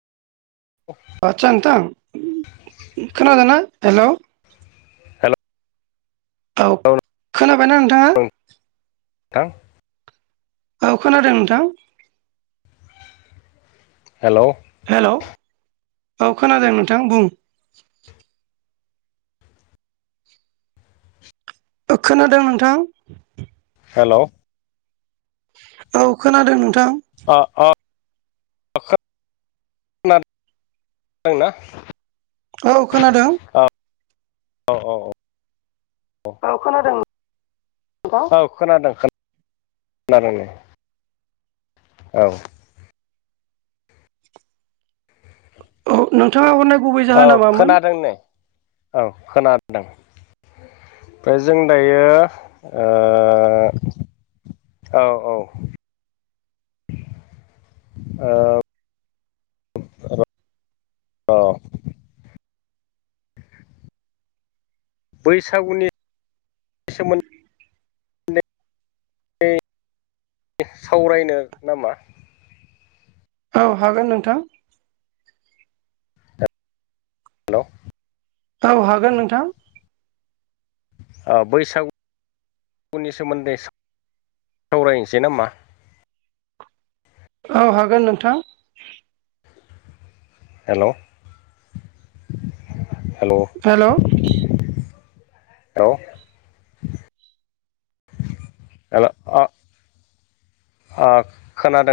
अ आदसा नों थां खोनादोंना हेल' हेल' औ खोनाबायना नोंथाङा थां औ खोनादों नोंथां हेलौ हेलौ औ खोनादों नोंथां बुं खोनादों नोंथां हेलौ औ खोनादों नोंथां अह अह आंना औ खोनादों औ औ औ औ। औ खोनादों औ खोनादों खोनादों। औ। औ नोंथाङा अन औ खोनादों नेै औ खोनादों। ओमफ्राय जों दायो ओ औ औ औ बैसागुनि सोमोन्दै सावरायनो नामा? औ हागोन नोंथां हेलौ औ हागोन नोंथां। बैसागुनि सोमोन्दै सावरायनोसै नामा? औ हागोन नोंथां। Hello hello. हेलौ औ हेलौ ओ खोनादों